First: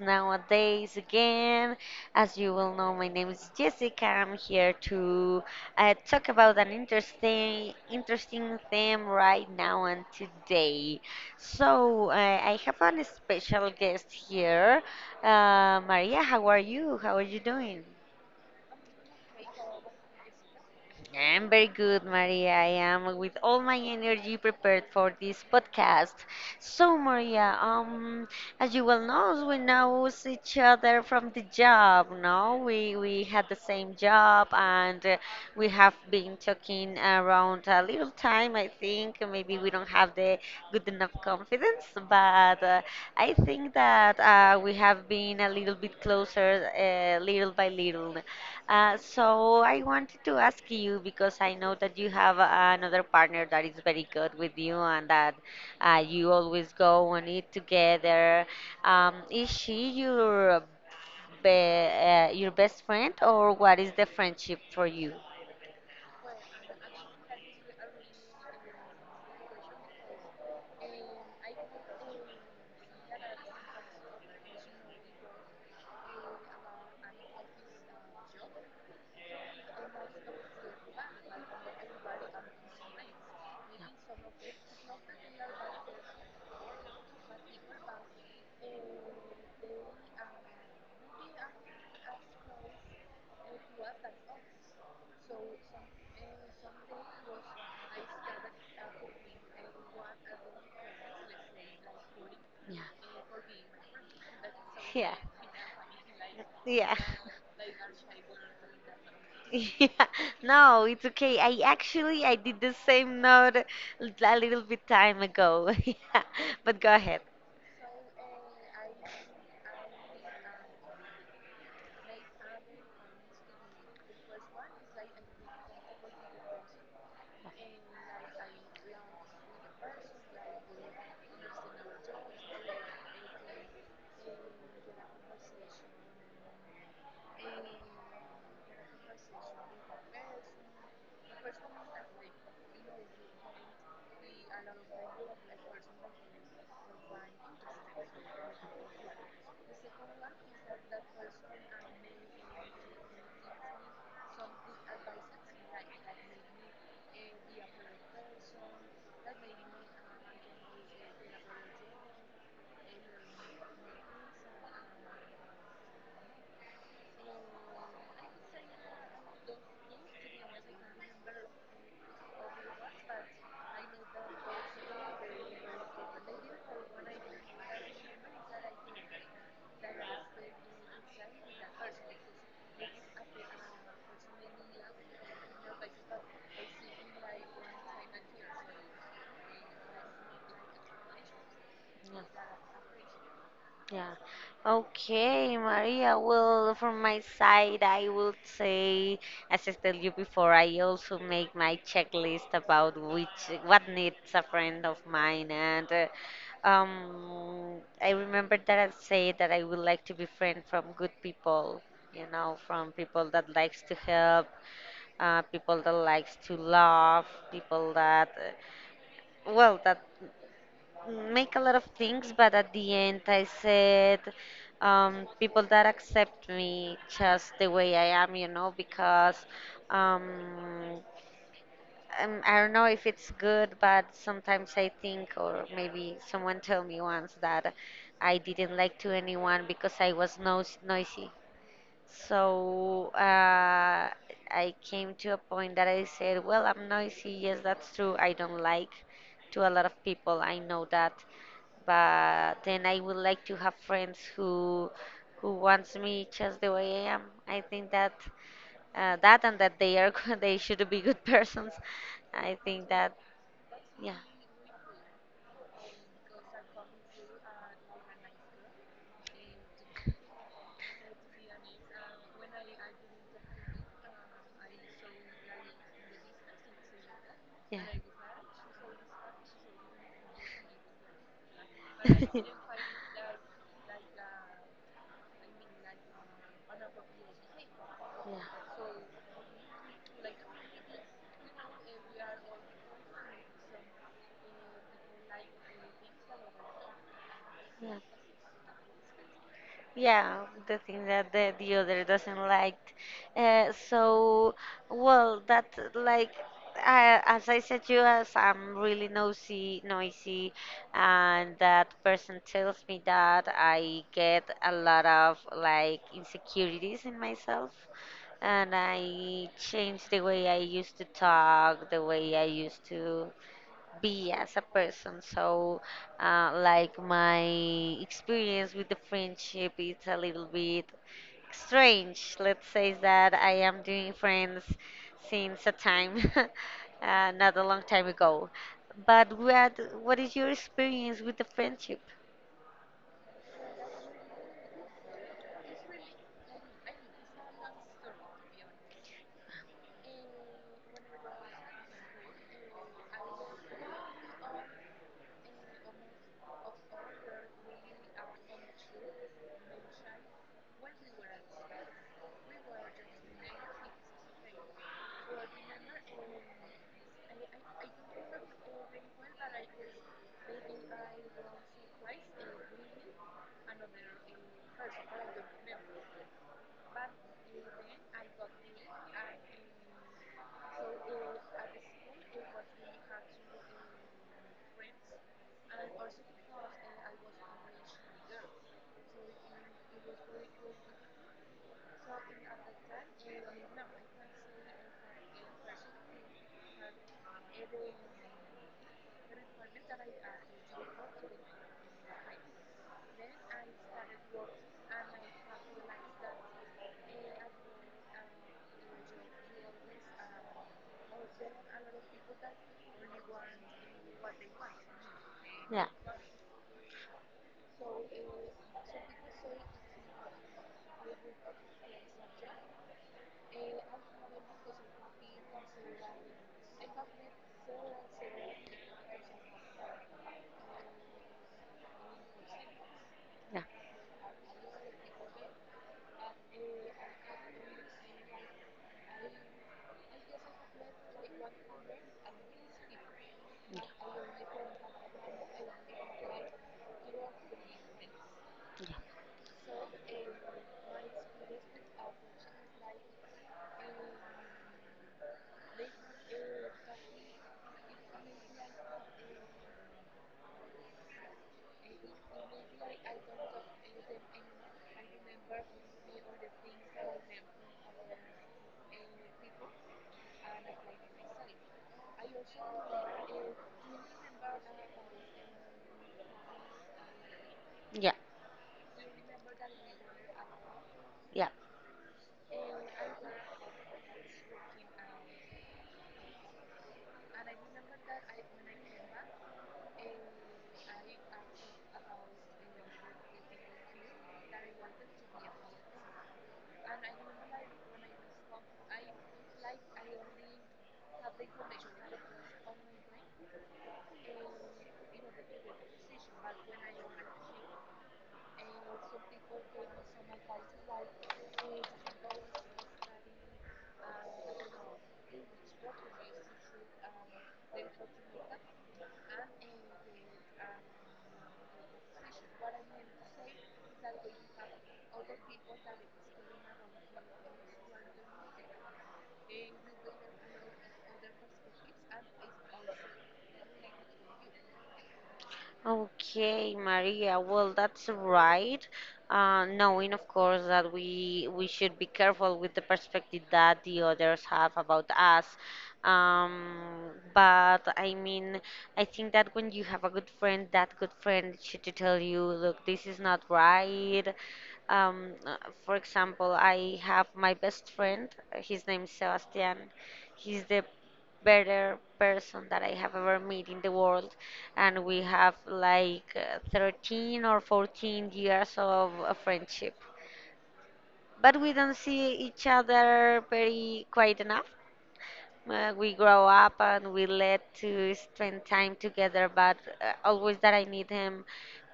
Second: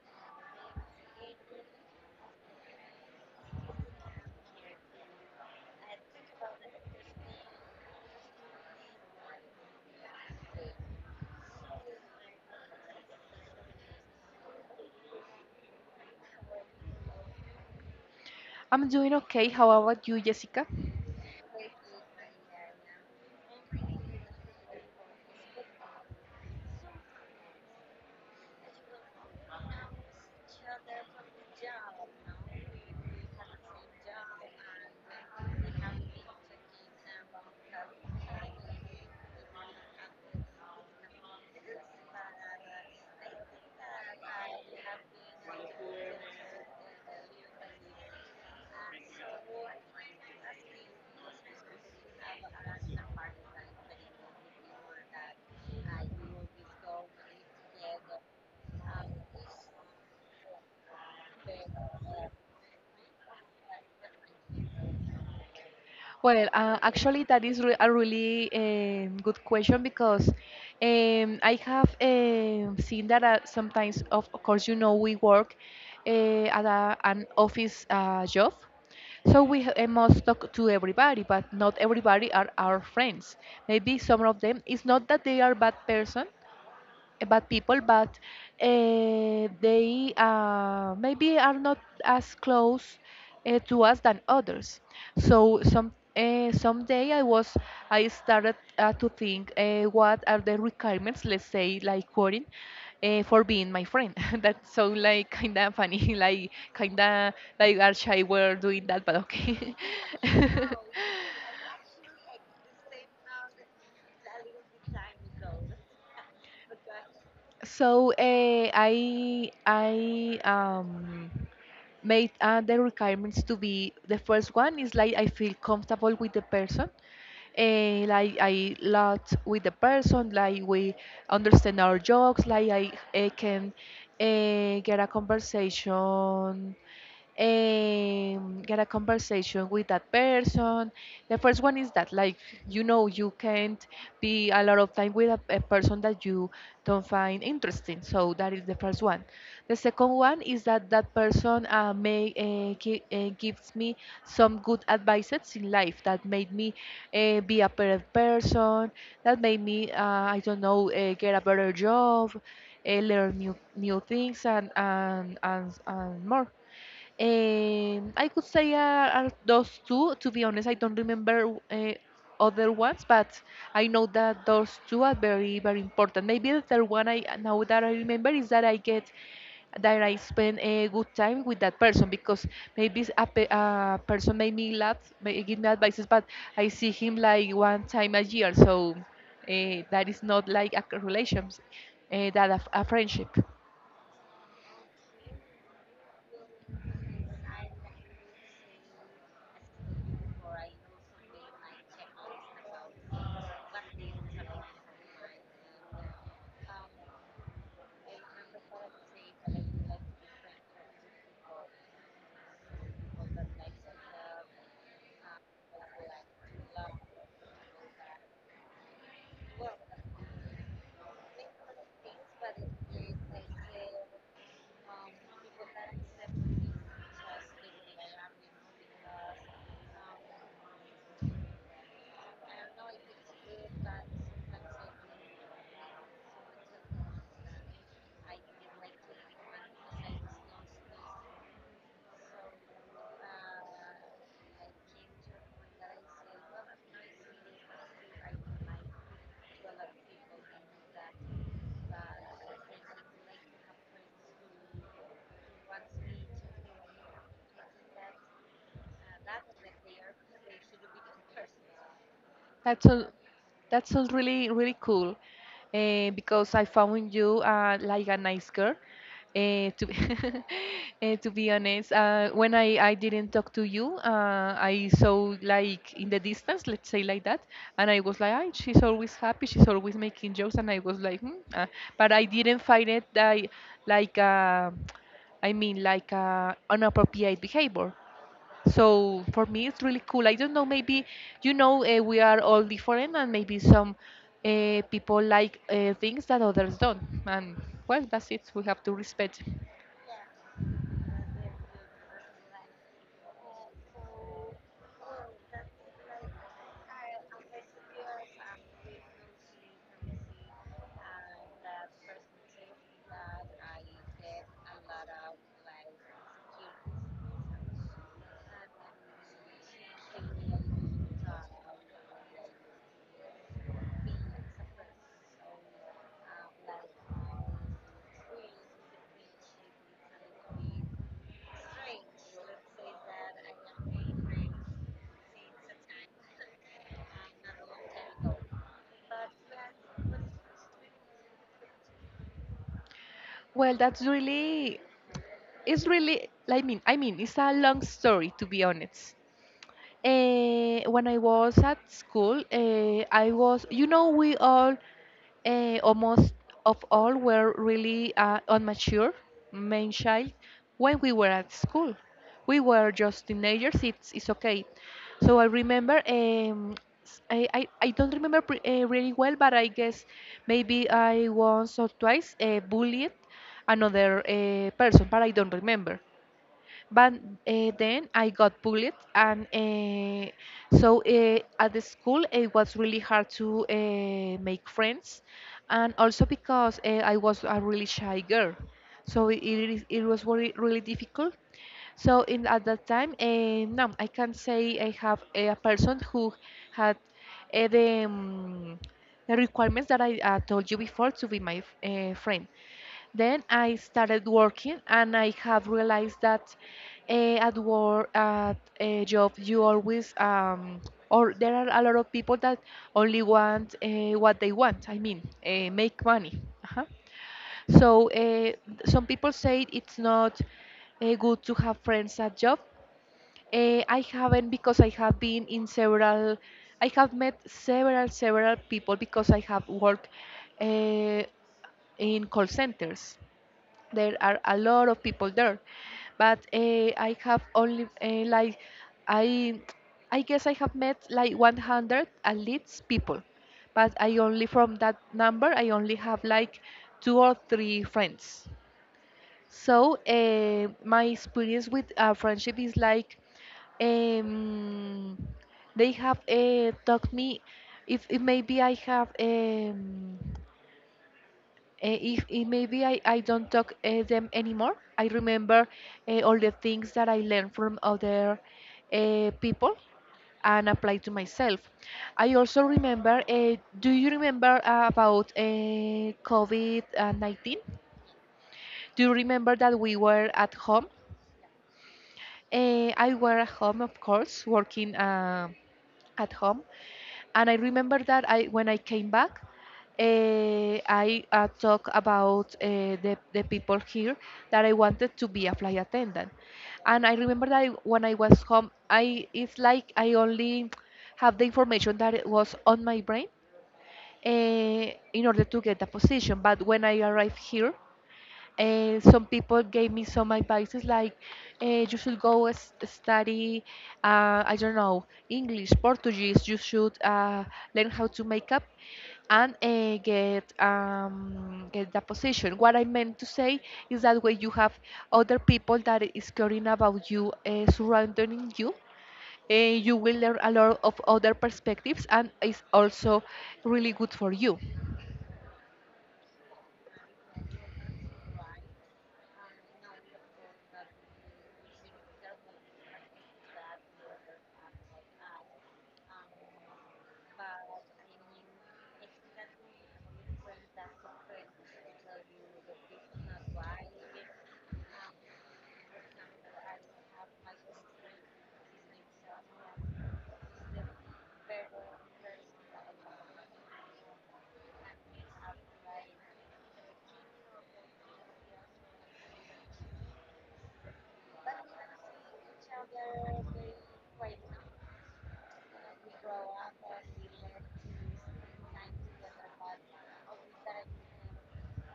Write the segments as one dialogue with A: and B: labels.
A: nowadays again. As you will know, my name is Jessica. I'm here to talk about an interesting theme right now and today. So I have a special guest here, Maria. How are you? How are you doing?
B: I'm doing okay. How about you, Jessica?
A: I'm very good, Maria. I am with all my energy prepared for this podcast. So, Maria, as you well know, we know each other from the job. No, we had the same job, and we have been talking around a little time. I think maybe we don't have the good enough confidence, but I think that we have been a little bit closer, little by little. So I wanted to ask you because I know that you have another partner that is very good with you and that you always go on it together. Is she your be your best friend, or what is the friendship for you?
B: Well, actually, that is a really good question because I have seen that sometimes, of course, you know, we work at an office job. So we must talk to everybody, but not everybody are our friends. Maybe some of them. It's not that they are bad person, bad people, but they maybe are not as close to us than others. So someday I started to think what are the requirements, let's say like coding, for being my friend. That sound
A: Yeah.
B: like kind of funny,
A: Yeah.
B: like
A: Yeah.
B: kind of like Archie were doing that, but okay.
A: Yeah, no, it's okay. I actually I did the same note a little bit time ago. Yeah, but go ahead.
B: So I um made the requirements to be the first one is like I feel comfortable with the person, like I lot with the person, like we understand our jokes, like I can uh, get a conversation get a conversation with that person. The first one is that, like, you know, you can't be a lot of time with a person that you don't find interesting. So that is the first one. The second one is that that person gives me some good advices in life that made me be a better person, that made me, I don't know, get a better job, learn new things, and and more. I could say are those two. To be honest, I don't remember other ones, but I know that those two are very, very important. Maybe the third one I now that I remember is that I get that I spend a good time with that person because maybe a person made me laugh, may give me advices, but I see him like one time a year, so that is not like a relationship,
A: Yeah.
B: a friendship.
A: Yeah. Okay, Maria. Well, from my side, I would say, as I told you before, I also make my checklist about which what needs a friend of mine, and I remember that I said that I would like to be friend from good people, you know, from people that likes to help, people that likes to laugh, people that, that make a lot of things, but at the end I said, people that accept me just the way I am, you know, because um, I don't know if it's good, but sometimes I think, or maybe someone told me once that I didn't like to anyone because I was no noisy. So I came to a point that I said, well, I'm noisy. Yes, that's true. I don't like to a lot of people. I know that. But then I would like to have friends who wants me just the way I am. I think that that, and that they are they should be good persons. I
B: That's
A: think
B: all.
A: that
B: That's all
A: yeah,
B: really really cool, because I found you like a nice girl. Uh, to be, to be honest, when I didn't talk to you, I saw like in the distance, let's say like that,
A: yeah,
B: and I was like, "Ay, she's always happy, she's always making jokes, and I was like, hmm. But I didn't find it like, I mean, like inappropriate behavior.
A: yeah,
B: So for me, it's really cool. I don't know, maybe, you know, we are all different, and maybe some people like things that others don't. And
A: yeah.
B: well, that's it. We have to respect.
A: Yeah, the thing that the other doesn't like. So, that, like, I, as I said to you, as I'm really nosy, noisy, and that person tells me that I get a lot of like insecurities in myself, and I change the way I used to talk, the way I used to be as a person. So, like my experience with the friendship is a little bit strange. Let's say that I am doing friends since a time, not a long time ago. But what is your experience with the friendship?
B: Well, that's really, it's really, I mean, it's a long story to be honest. When I was at school, I was, you know, we all, almost of all, were really unmature, main child, when we were at school. We were just teenagers, it's okay. So I remember, I don't remember really well, but I guess maybe I once or twice bullied another person, but I don't remember. But then I got bullied, and at the school it was really hard to make friends, and also because I was a really shy girl, so it was really, really difficult. So in at that time, no, I can say I have a person who had uh, the um, the requirements that I told you before to be my friend. Then I started working, and I have realized that at work, at a job, you always, or there are a lot of people that only want what they want, I mean,
A: Yeah,
B: make money. Uh-huh. So some people say it's not good to have friends at job. I haven't because I have been in several, I have met several, several people because I have worked uh, in call centers.
A: yeah,
B: There are a lot of people there, but I have only like I I guess I have met like 100 at least people, but I only from that number I only have like two or three friends. So my experience with friendship is like um, they have taught me if maybe I have if maybe I don't talk them anymore, I remember all the things that I learned from other people and apply to myself. I also remember, do you remember about COVID-19?
A: yeah,
B: Do you remember that we were at home?
A: yeah.
B: I were at home, of course, working at home. And I remember that I when I came back, I talked about the people here that I wanted to be a flight attendant, and I remember that when I was home, I it's like I only have the information that it was on my brain uh, in order to get the position. But when I arrived here, some people gave me some advices like you should study, I don't know, English, Portuguese. You should learn how to make up and get the position. What I meant to say is that when you have other people that is caring about you, surrounding you, you will learn a lot of other perspectives, and it's also really good for you.
A: Okay, Maria. Well, that's right. Knowing, of course, that we should be careful with the perspective that the others have about us. But I mean, I think that when you have a good friend, that good friend should tell you, look, this is not right. Um, uh, for example, I have my best friend. His name is Sebastian. He's the better person that I have ever met in the world. And we have like 13 or 14 years of friendship. But we don't see each other very quite enough. We grow up and we let to spend time together, but always that I need him,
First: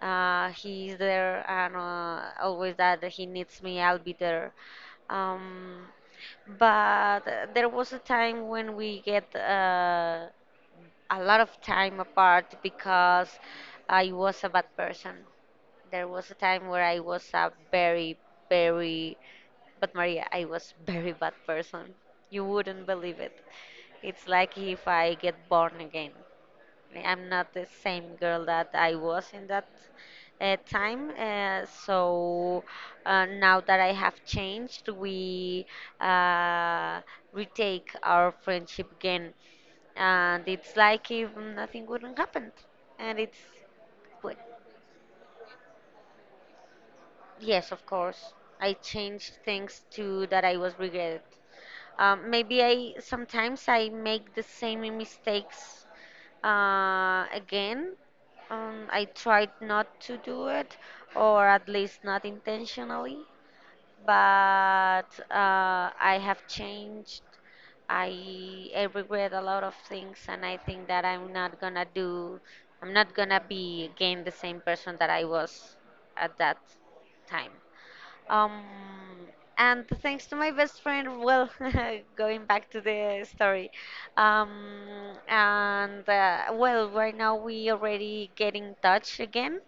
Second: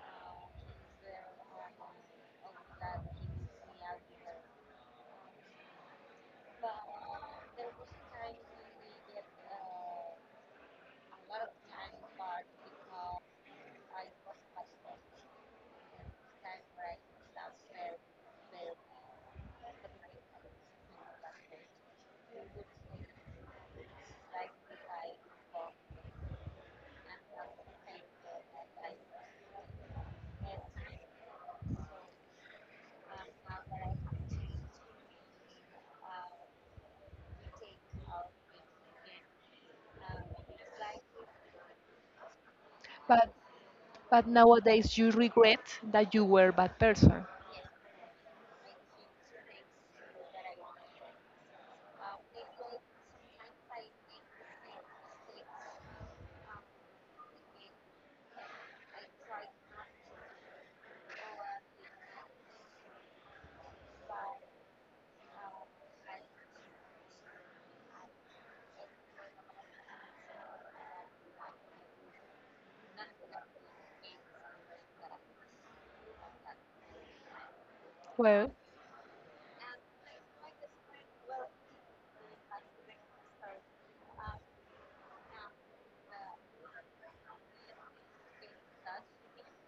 A: he is there, and always that he needs me, I'll be there. Um, but There was a time when we get a lot of time apart because I was a bad person. There was a time where I was a very, very, but Maria, I was very bad person. You wouldn't believe it. It's like if I get born again. I'm not the same girl that I was in that time. So now that I have changed, we uh, retake our friendship again, and it's like if nothing wouldn't happen, and
B: But
A: it's
B: but
A: good.
B: nowadays you regret that you were a bad person.
A: Yes, of course. I changed things too that I was regretted. Maybe I sometimes I make the same mistakes again. I tried not to do it, or at least not intentionally. But I have changed. I regret a lot of things, and I think that I'm not gonna be again the same person that I was at that time.
B: Well,
A: Um, and thanks to my best friend, well, going back to the story, um, and well, right now we already get in touch again,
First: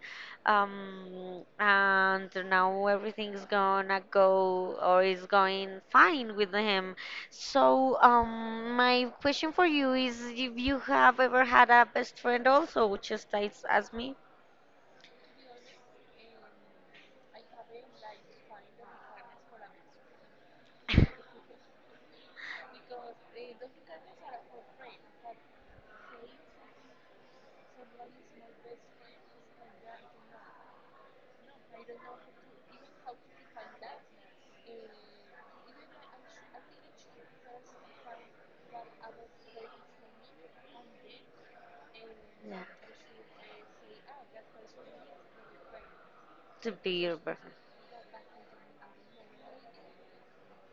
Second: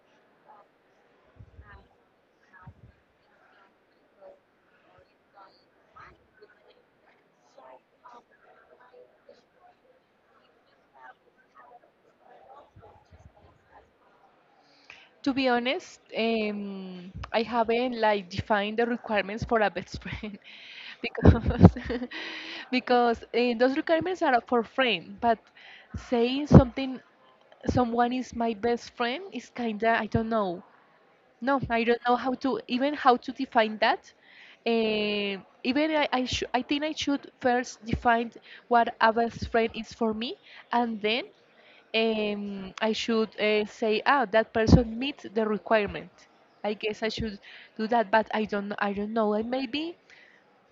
A: and now everything's gonna go or is going fine with him. So, my question for you is if you have ever had a best friend also, just as me.
B: to be honest, I haven't like defined the requirements for a best friend because because those requirements are for friend, but saying something someone is my best friend is kinda I don't know. No, I don't know how to even how to define that. Eh, even I think I should first define what a best friend is for me, and then
A: Yeah.
B: I should say, ah, that person meets the requirement.
A: To
B: I
A: be
B: guess I
A: your
B: should
A: boyfriend.
B: do that, but I don't know. And maybe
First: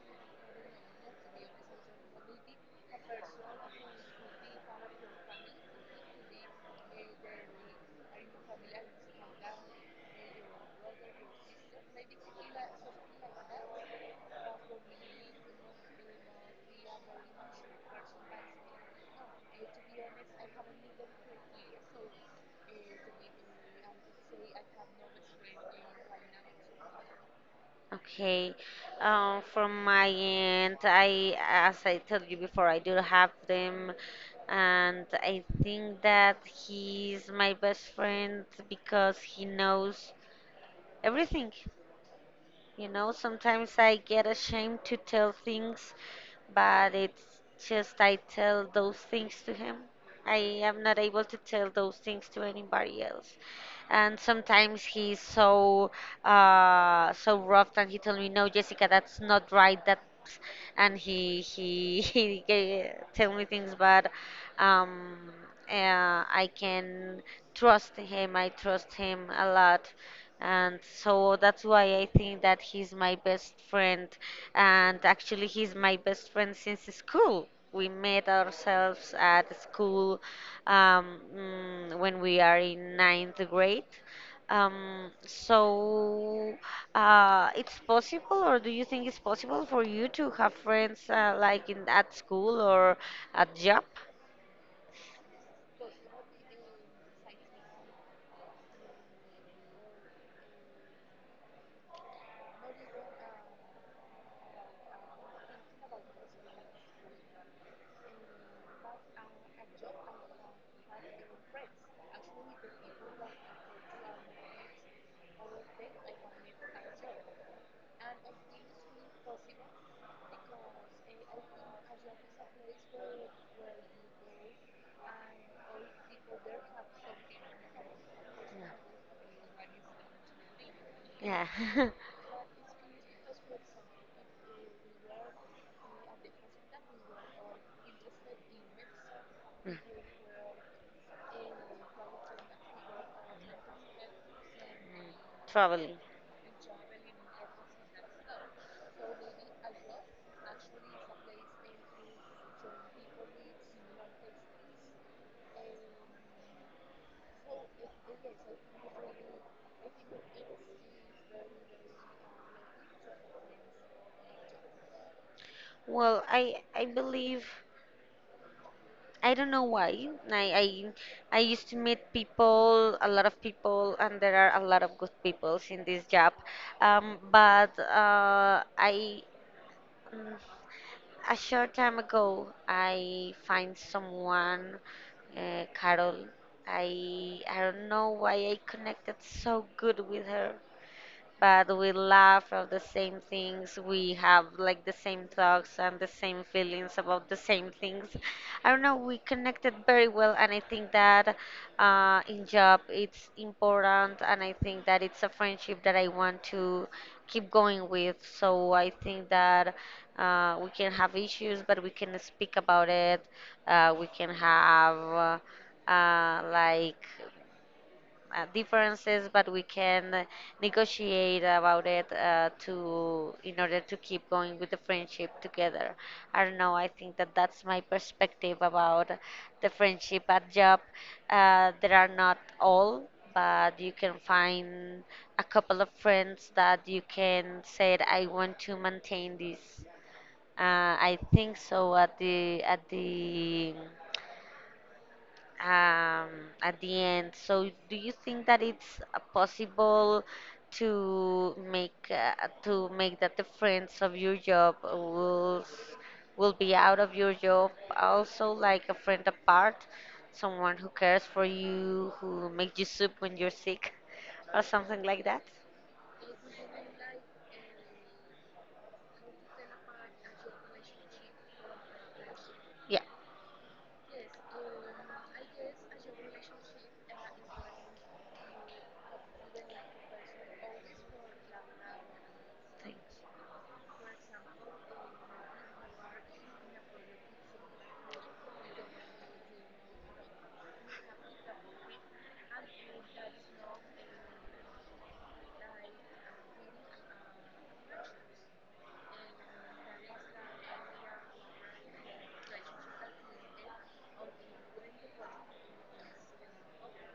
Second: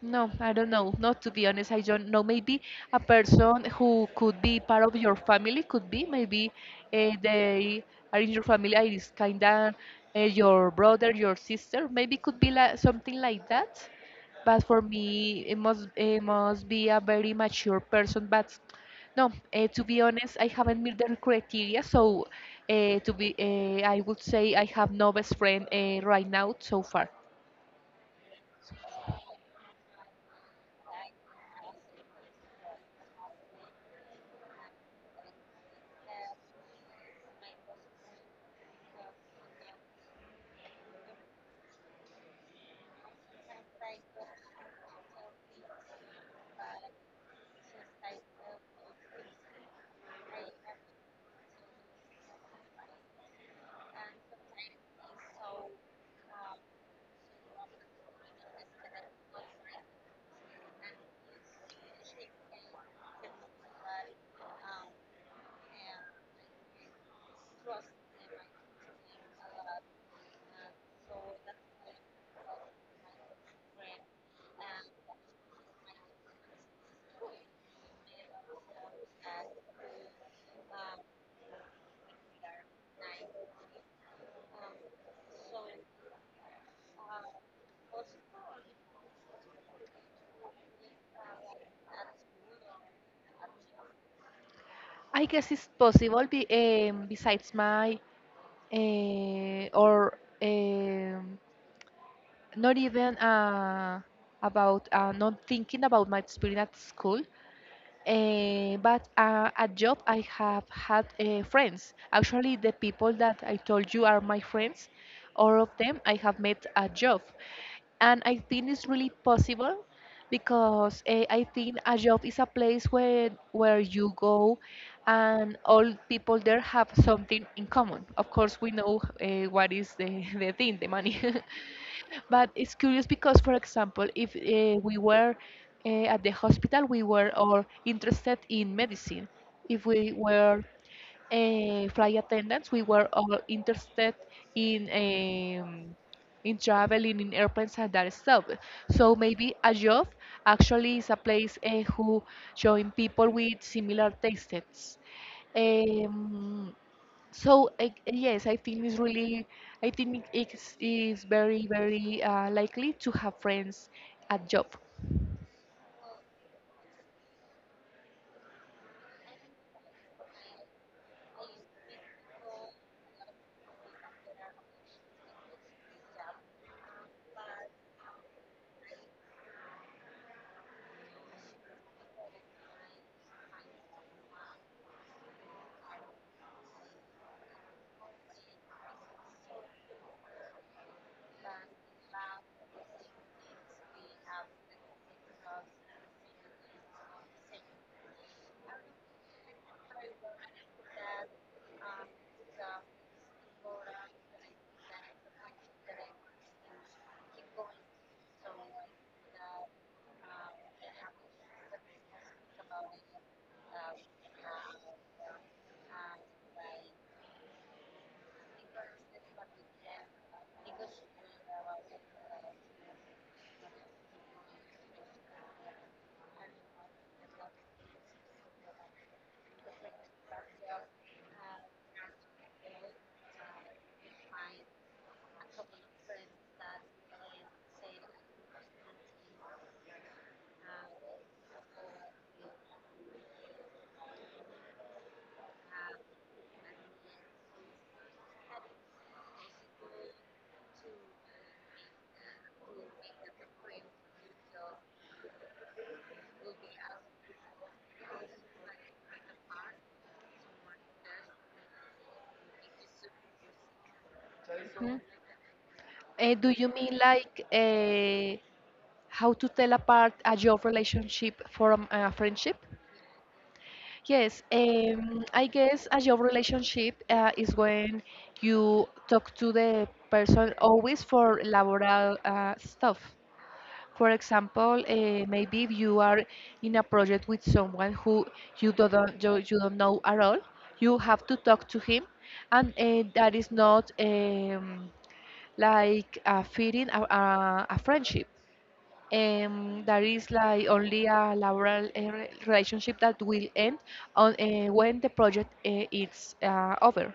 B: no, I don't know. Not to be honest, I don't know. Maybe a person who could be part of your family could be. Maybe they are in your family, and it's kind of your brother, your sister. Maybe could be like something like that. But for me, it must be a very mature person. But no, to be honest, I haven't met the criteria. So I would say I have no best friend right now so far.
A: Okay. From my end, I, as I told you before, I do have them, and I think that he's my best friend because he knows everything. You know, sometimes I get ashamed to tell things, but it's just I tell those things to him. I am not able to tell those things to anybody else. And sometimes he's so so rough, and he told me, "No, Jessica, that's not right. That's..." And he tell me things, but um, I can trust him. I trust him a lot, and so that's why I think that he's my best friend. And actually, he's my best friend since school. We met ourselves at school when we are in ninth grade. So, it's possible, or do you think it's possible for you to have friends like in at school or at job?
B: I guess it's possible be, besides my or not even about not thinking about my experience at school but at job, I have had friends. Actually, the people that I told you are my friends, all of them I have met at job, and I think it's really possible because I think a job is a place where you go, and all people there have something in common. Of course, we know what is the the thing, the money.
A: Yeah,
B: But it's curious because, for example, if we were at the hospital, we were all interested in medicine. If we were flight attendants, we were all interested in um,
A: traveling.
B: traveling in airplanes and that stuff. So maybe a job actually is a place who join people with similar tastes. Um, so I, yes, I think it's really, I think it's very, very likely to have friends at job.
A: Well, I believe. I don't know why. I used to meet people, a lot of people, and there are a lot of good people in this job. Um, but uh, I mm, a short time ago I find someone, Carol. I don't know why I connected so good with her, but we laugh of the same things. We have like the same thoughts and the same feelings about the same things. I don't know. We connected very well, and I think that in job it's important, and I think that it's a friendship that I want to keep going with. So I think that we can have issues, but we can speak about it. We can have like differences, but we can negotiate about it to in order to keep going with the friendship together. I don't know. I think that that's my perspective about the friendship at job. There are not all, but you can find a couple of friends that you can say I want to maintain this. I think so at the um, at the end. So, do you think that it's possible to make uh, to make that the friends of your job will be out of your job also like a friend apart, someone who cares for you, who makes you soup when you're sick, or
B: Hmm.
A: something like that?
B: Do you mean like how to tell apart a job relationship from a friendship?
A: Yeah.
B: Yes, I guess a job relationship is when you talk to the person always for laboral stuff. For example, maybe if you are in a project with someone who you don't you you don't know at all, you have to talk to him, and that is not like a feeding a friendship. That is like only a laboral relationship that will end on when the project is over.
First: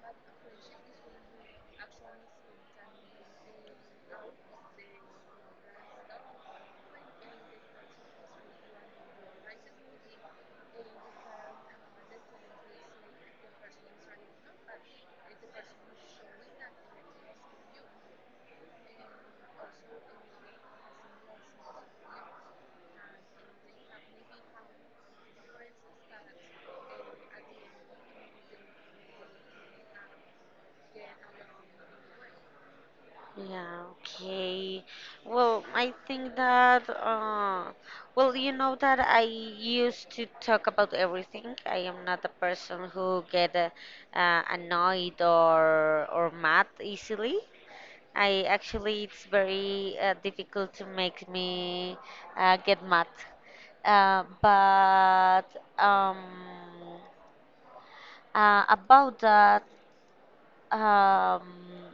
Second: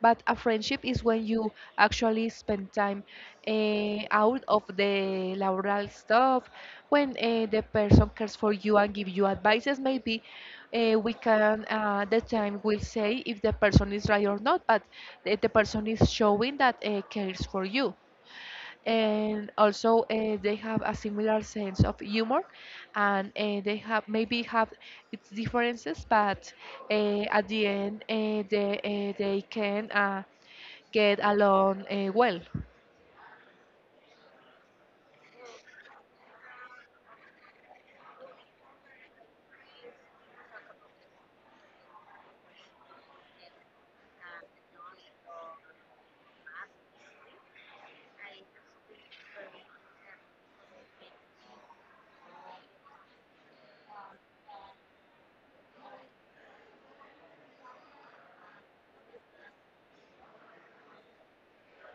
B: But a friendship is when you actually spend time out of the laboral stuff, when the person cares for you and give you advices. Maybe the time will say if the person is right or not, but the person is showing that cares for you, and also they have a similar sense of humor, and they have maybe have its differences, but at the end they can get along well.
A: Yeah, okay. Well, I think that, well, you know that I used to talk about everything. I am not a person who get annoyed or mad easily. I actually, it's very difficult to make me get mad. But um, about that, um,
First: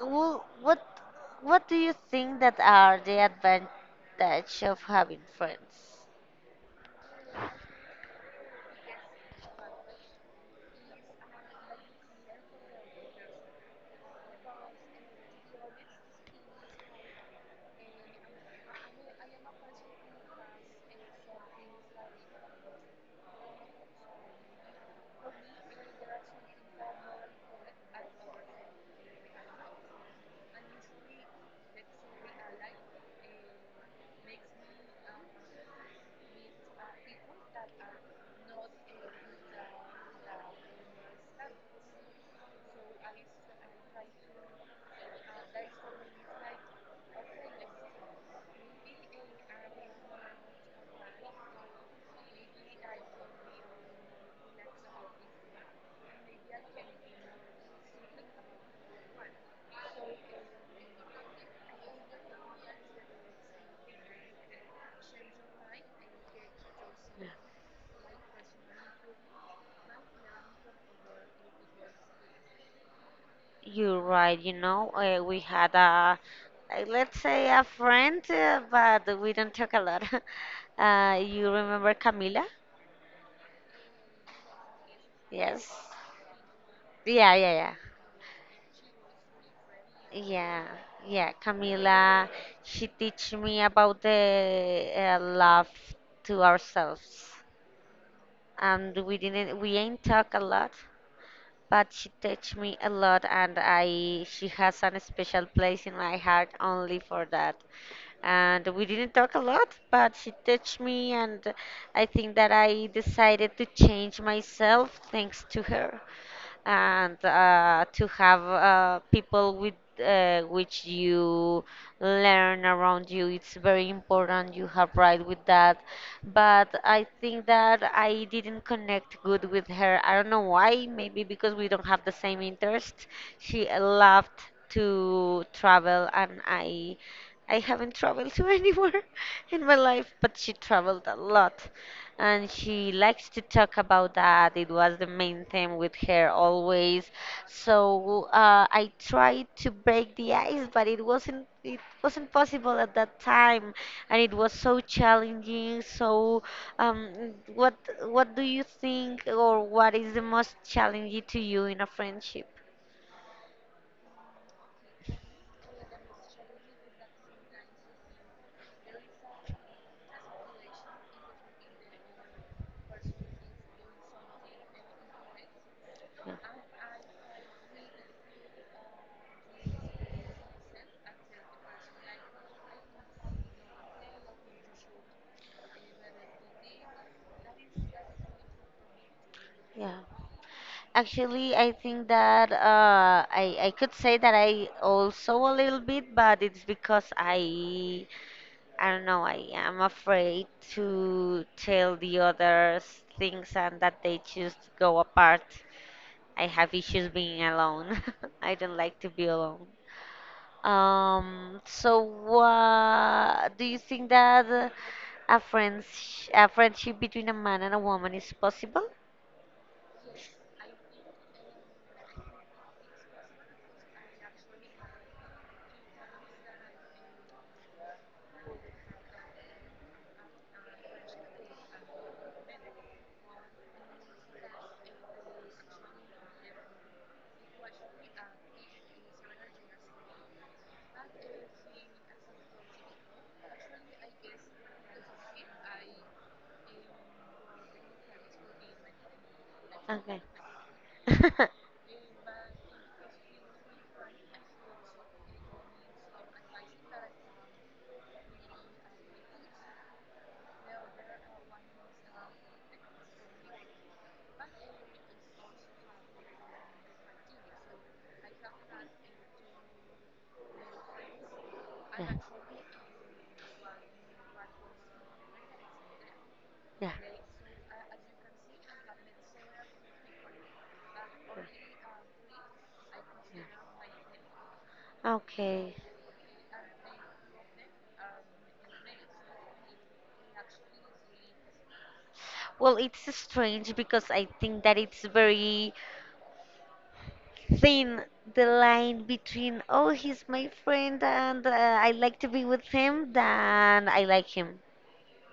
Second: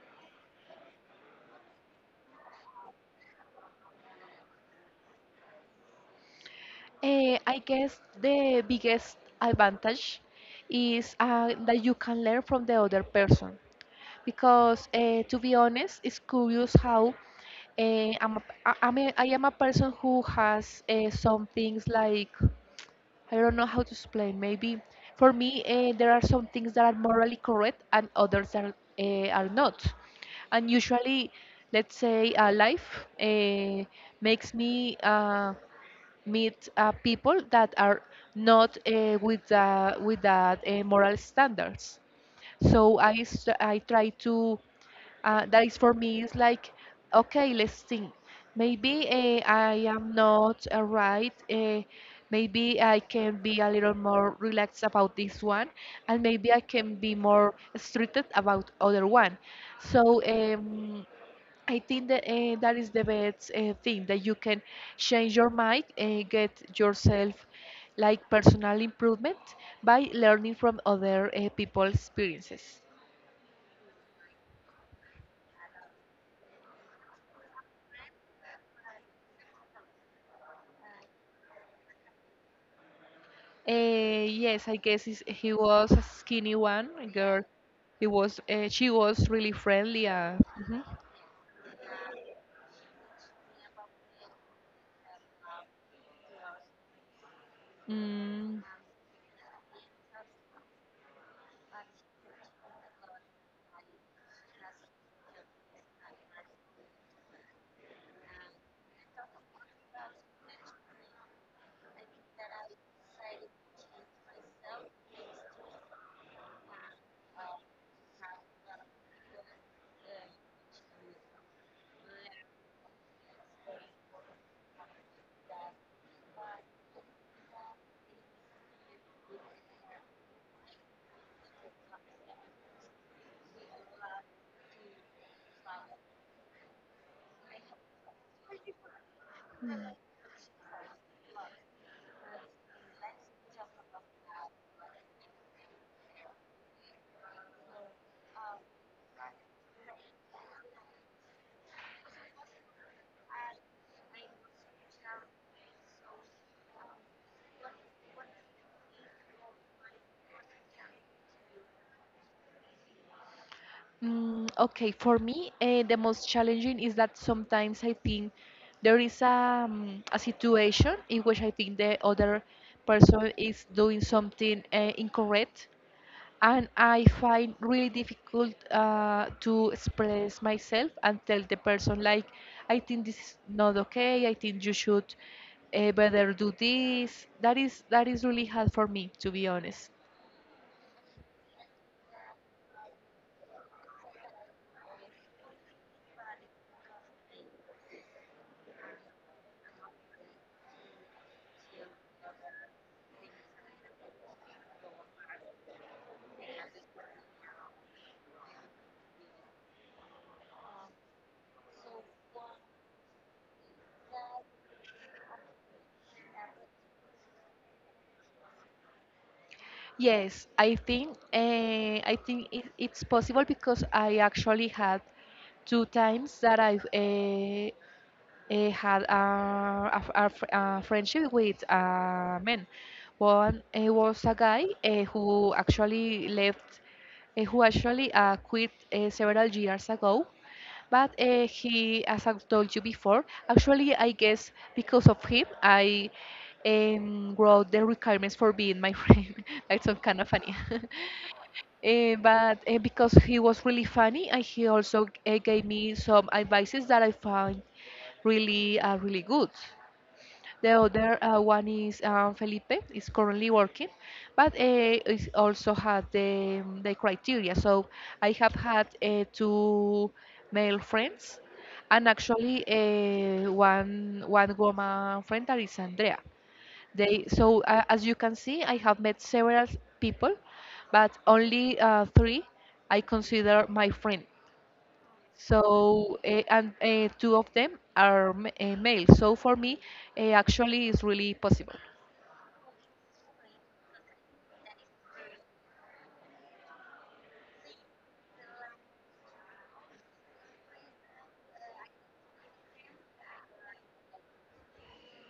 A: well, what do you think that are the advantage of having friends?
B: I guess the biggest advantage is that you can learn from the other person, because to be honest, it's curious how I am a person who has some things like, I don't know how to explain. Maybe for me, there are some things that are morally correct and others that are not. And usually, let's say, life makes me meet people that are not with that moral standards. So I try to, that is for me is like, okay, let's think, maybe I am not right, maybe I can be a little more relaxed about this one and maybe I can be more stricted about other one. So I think that that is the best thing that you can change your mind and get
A: Yeah.
B: yourself, like personal improvement, by learning from other people's experiences.
A: You're right, you know, we had a, like, let's say a friend, but we don't talk a lot. You remember Camila?
B: Yes, I guess he
A: Yes.
B: was a skinny one, a
A: Yeah,
B: girl.
A: yeah, yeah.
B: She was really friendly.
A: Yeah,
B: Mhm.
A: yeah. Camila, she teach me about the love to ourselves.
B: Mm.
A: And we ain't talk a lot, but she taught me a lot, and I she has an special place in my heart only for that. And we didn't talk a lot, but she taught me, and I think that I decided to change myself thanks to her and to have people with which you learn around you. It's very important. You have right with that, but I think that I didn't connect good with her. I don't know why. Maybe because we don't have the same interest. She loved to travel, and I. I haven't traveled to anywhere in my life, but she traveled a lot, and she likes to talk about that. It was the main theme with her always. So I tried to break the ice, but it wasn't possible at that time, and it was so challenging. So um, what do you think, or what is the most challenging to you in a friendship?
B: Okay, for me, the most challenging is that sometimes I think there is a situation in which I think the other person is doing something incorrect,
A: Yeah.
B: and I find really difficult to express myself and tell the person like, I think this is not okay. I think you should better do this. That is really hard for me, to be
A: Yeah.
B: honest.
A: Actually, I think that I could say that I also a little bit, but it's because I don't know, I am afraid to tell the others things and that they just go apart. I have issues being alone. I don't like to be alone. So what do you think that a friends a friendship between a man and a woman is possible?
B: Yes, I think it's possible, because I actually had two times that I had a friendship with a man. One was a guy who actually left, eh, who actually quit several years ago. But he, as I've told you before, actually, I guess because of him, I wrote the requirements for being my friend. That's so
A: Okay.
B: kind of funny. Eh, but Because he was really funny, and he also gave me some advices that I found really really good. The other one is Felipe is currently working, but is also had the criteria. So I have had two male friends, and
A: Yeah.
B: actually one woman friend that is Andrea.
A: Yeah.
B: They so as you can see, I have met several people, but only three I consider my friend.
A: Yeah. Okay.
B: So, and two of them are male. So for me, actually, it's really possible.
A: Well, it's strange because I think that it's very thin the line between, oh, he's my friend and I like to be with him, then I like him.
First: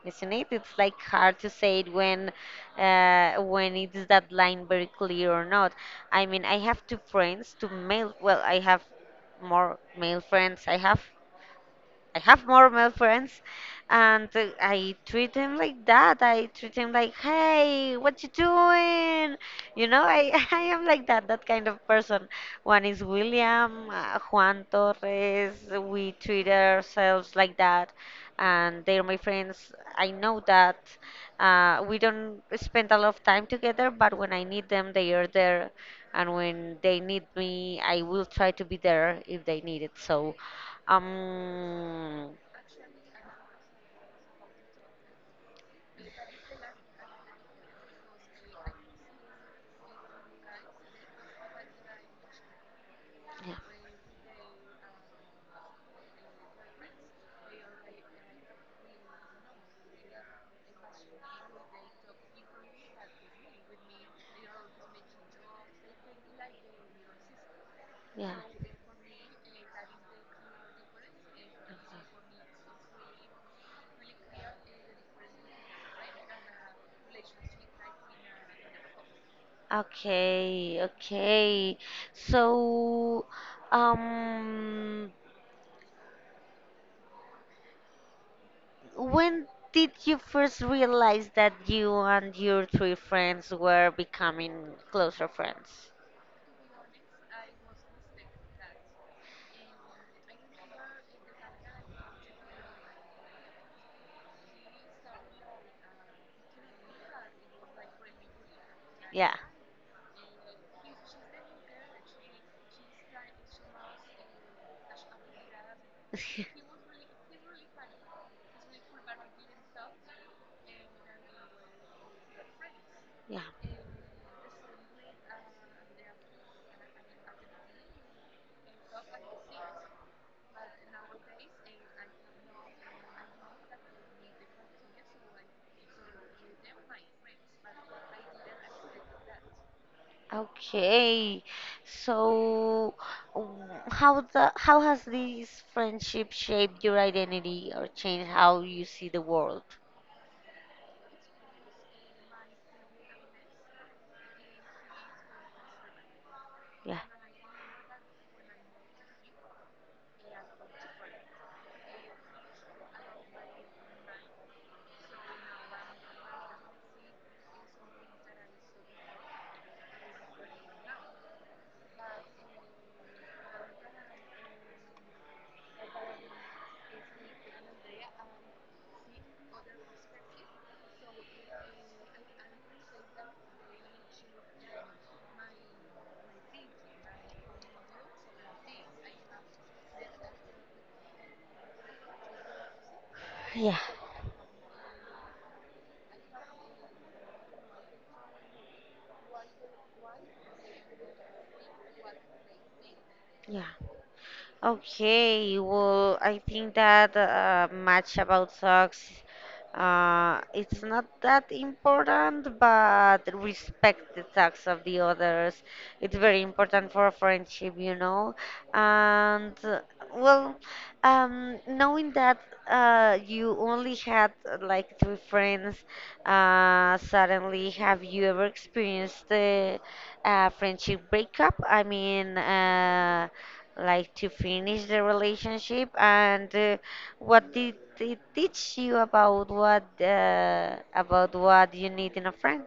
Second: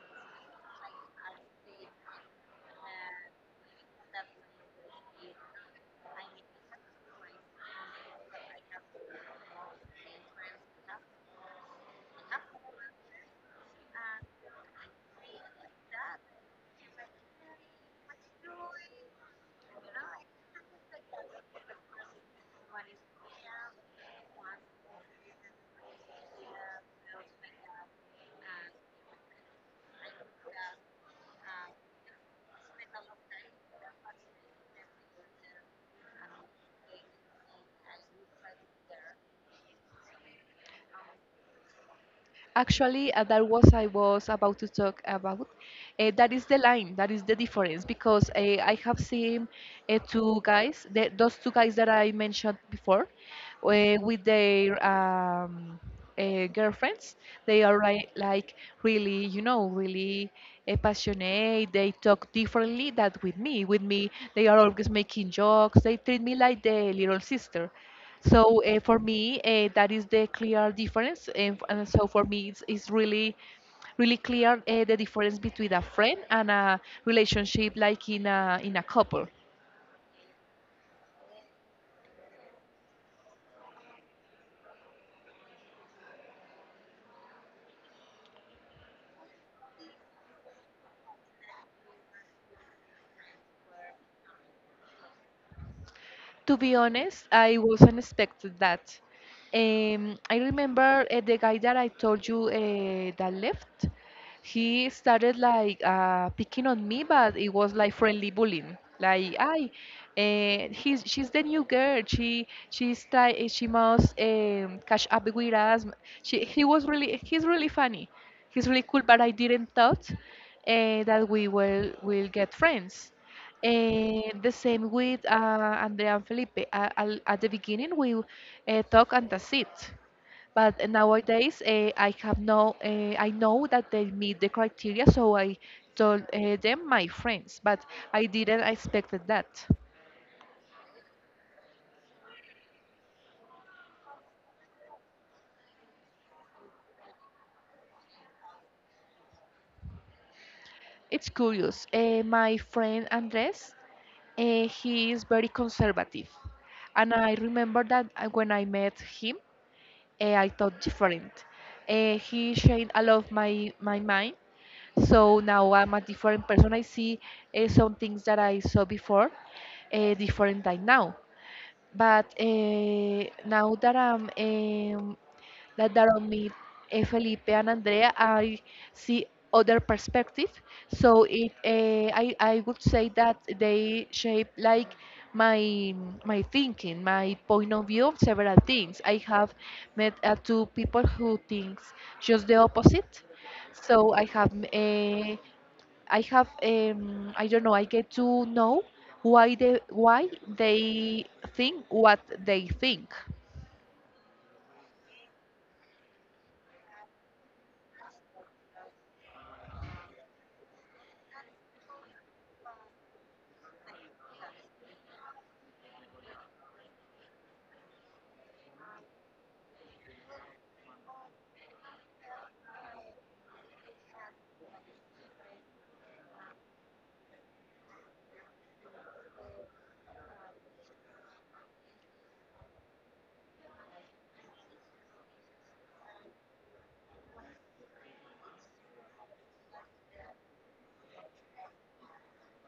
A: Isn't it? It's like hard to say it when it's that line very clear or not. I mean, I have two friends, two male. Well, I have more male friends. I have more male friends, and I treat them like that. I treat them like, hey, what you doing? I I am like that kind of person. One is William, Juan Torres. We treat ourselves like that and they're my friends. I know that we don't spend a lot of time together, but when I need them, they are there, and when they need me, I will try to be there if they need it. So, um,
B: Actually, that was I was about to talk about. That is the line. That is the difference, because I have seen two guys, those two guys that I mentioned before,
A: yeah,
B: with their girlfriends. They are like really, you know, really passionate. They talk differently than with me. With me, they are always making jokes. They treat me like the little sister.
A: yeah.
B: So for me, that is the clear difference. And so for me, it's really, really clear the difference between a friend and a relationship, like in a couple.
A: Okay, okay. So, um, when did you first realize that you and your three friends were becoming closer friends?
B: To be honest, I wasn't expecting that. I remember the guy that I told you that left. He started like picking on me, but it was like friendly bullying. Like,
A: Yeah.
B: I, he's she's the new girl. She's try she must catch up with us. She He was really he's really funny. He's really cool, but I didn't thought that we will get friends.
A: Yeah.
B: The same with Andrea and Felipe. At the beginning, we talk and that's it. But nowadays, I have no, I know that they meet the criteria, so I told them my friends. But I didn't expect that.
A: Okay, so um, how has this friendship shaped your identity or changed how you see the world?
B: It's curious. My friend Andres, he is very conservative,
A: Yeah,
B: and I remember that when I met him, I thought different. He changed a lot of my mind. So now I'm a different person. I see some things that I saw before, different than now. But now that I'm that that I meet Felipe and Andrea, I see other perspective. So it I would say that they shape like my my thinking, my point of view of several things. I have met two people who thinks just the opposite.
A: yeah,
B: So I have I have I don't know, I get to know why they think what they think.
A: yeah. Okay, well, I think that much about socks. It's not that important, but respect the socks of the others. It's very important for a friendship, And well, knowing that you only had like three friends, suddenly, have you ever experienced a friendship breakup? I mean, like to finish the relationship and what did it teach you about what you need in a friend.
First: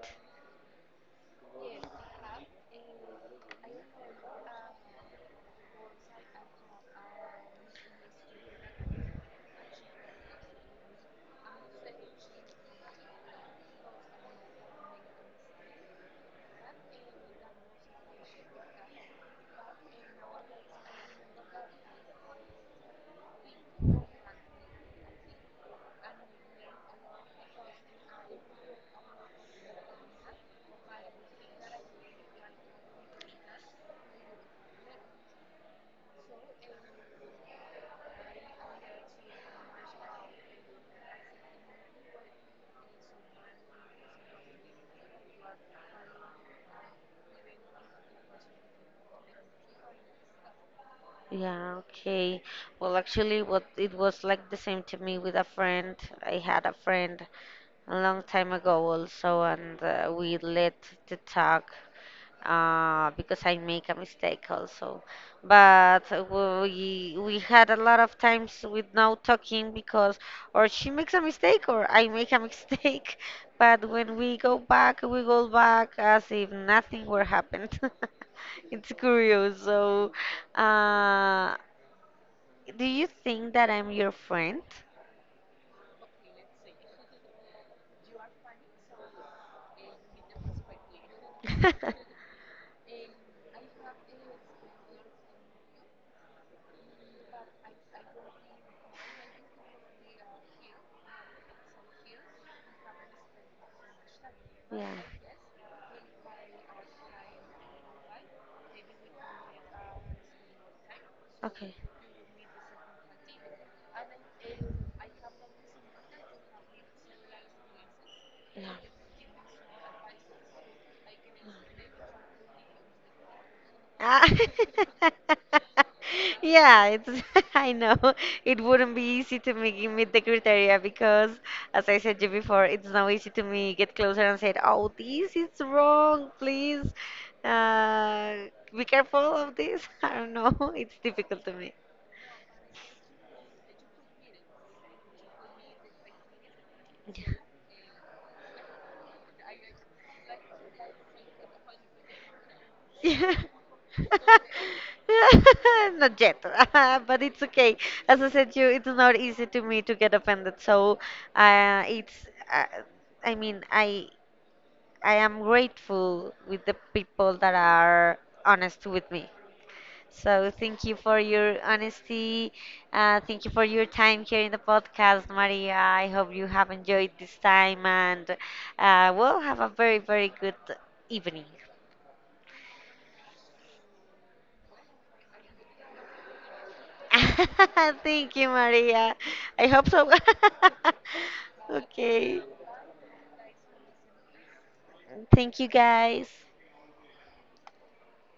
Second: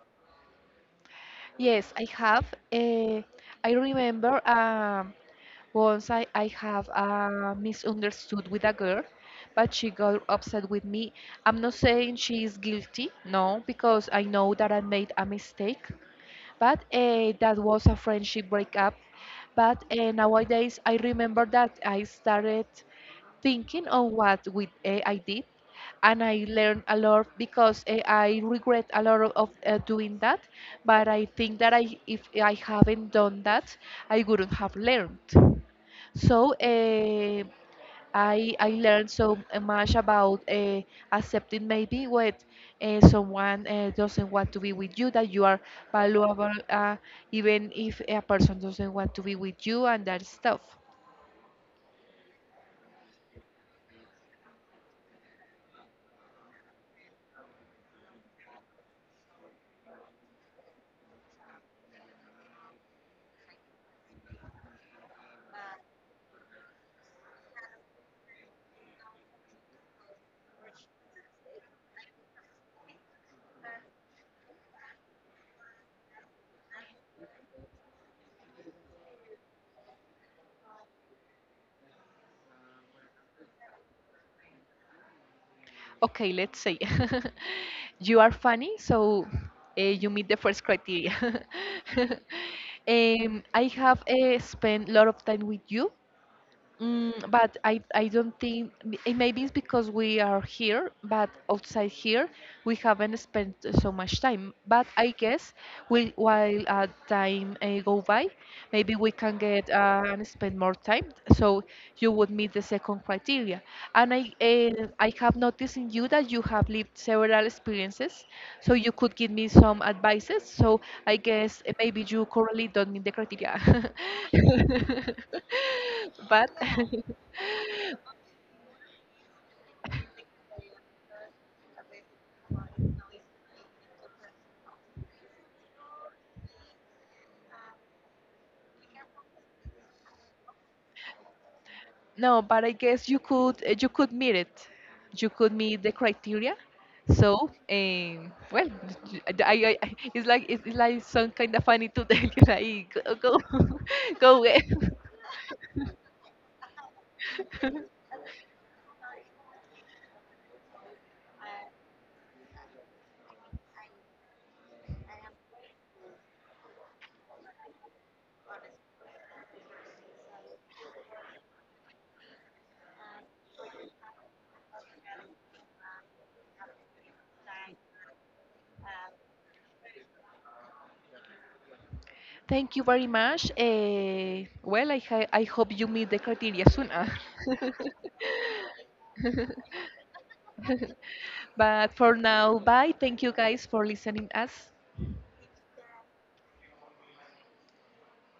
B: Yes, I have uh, I remember once I have misunderstood with a girl, but she got upset with me. I'm not saying she is guilty, no, because I know that I made a mistake, but that was a friendship breakup. But nowadays, I remember that I started thinking on what with AI did, and I learned a lot, because I regret a lot of doing that. But I think that if I haven't done that, I wouldn't have learned. So I learned so much about accepting maybe what someone doesn't want to be with you, that you are valuable even if a person doesn't want to be with you and that stuff.
A: Yeah, okay. Well, actually, what it was like the same to me with a friend. I had a friend a long time ago also, and we let the talk because I make a mistake also. But we had a lot of times with no talking because or she makes a mistake or I make a mistake. But when we go back as if nothing were happened. It's curious. So, uh, do you think that I'm your friend?
B: Okay, let's say, you are funny, so you meet the first criteria. I have spent a lot of time with you, mm, but I don't think it, maybe it's because we are here, but outside here we haven't spent so much time.
A: Yeah.
B: But I guess we, while time go by, maybe we can get and spend more time. So
A: Okay.
B: you would meet the second criteria. And I have noticed in you that you have lived several experiences,
A: Yeah.
B: so you could give me some advices. So I guess maybe you currently don't meet the criteria.
A: Ah,
B: But
A: yeah, it's, I know it wouldn't be easy to make you meet the criteria because, as I said you before, it's not easy to me get closer and say, "Oh, this is wrong. Please, uh, be careful of this." I don't know. It's difficult to me.
B: no, but I guess you could you could meet it. You could meet the criteria. Well, it's like some kind of funny to tell you like
A: Yeah.
B: go go go away.
A: Not yet, but it's okay. As I said, you it's not easy to me to get offended. So, it's uh, I mean, I am grateful with the people that are honest with me. So thank you for your honesty. Thank you for your time here in the podcast, Maria. I hope you have enjoyed this time and we'll have a very, very good evening.
B: Thank you very much. Well, I hope you meet the criteria soon. Ah.
A: Thank you, Maria. I hope so.
B: But for
A: Okay.
B: now, bye. Thank you, guys, for listening us.
A: Thank you, guys.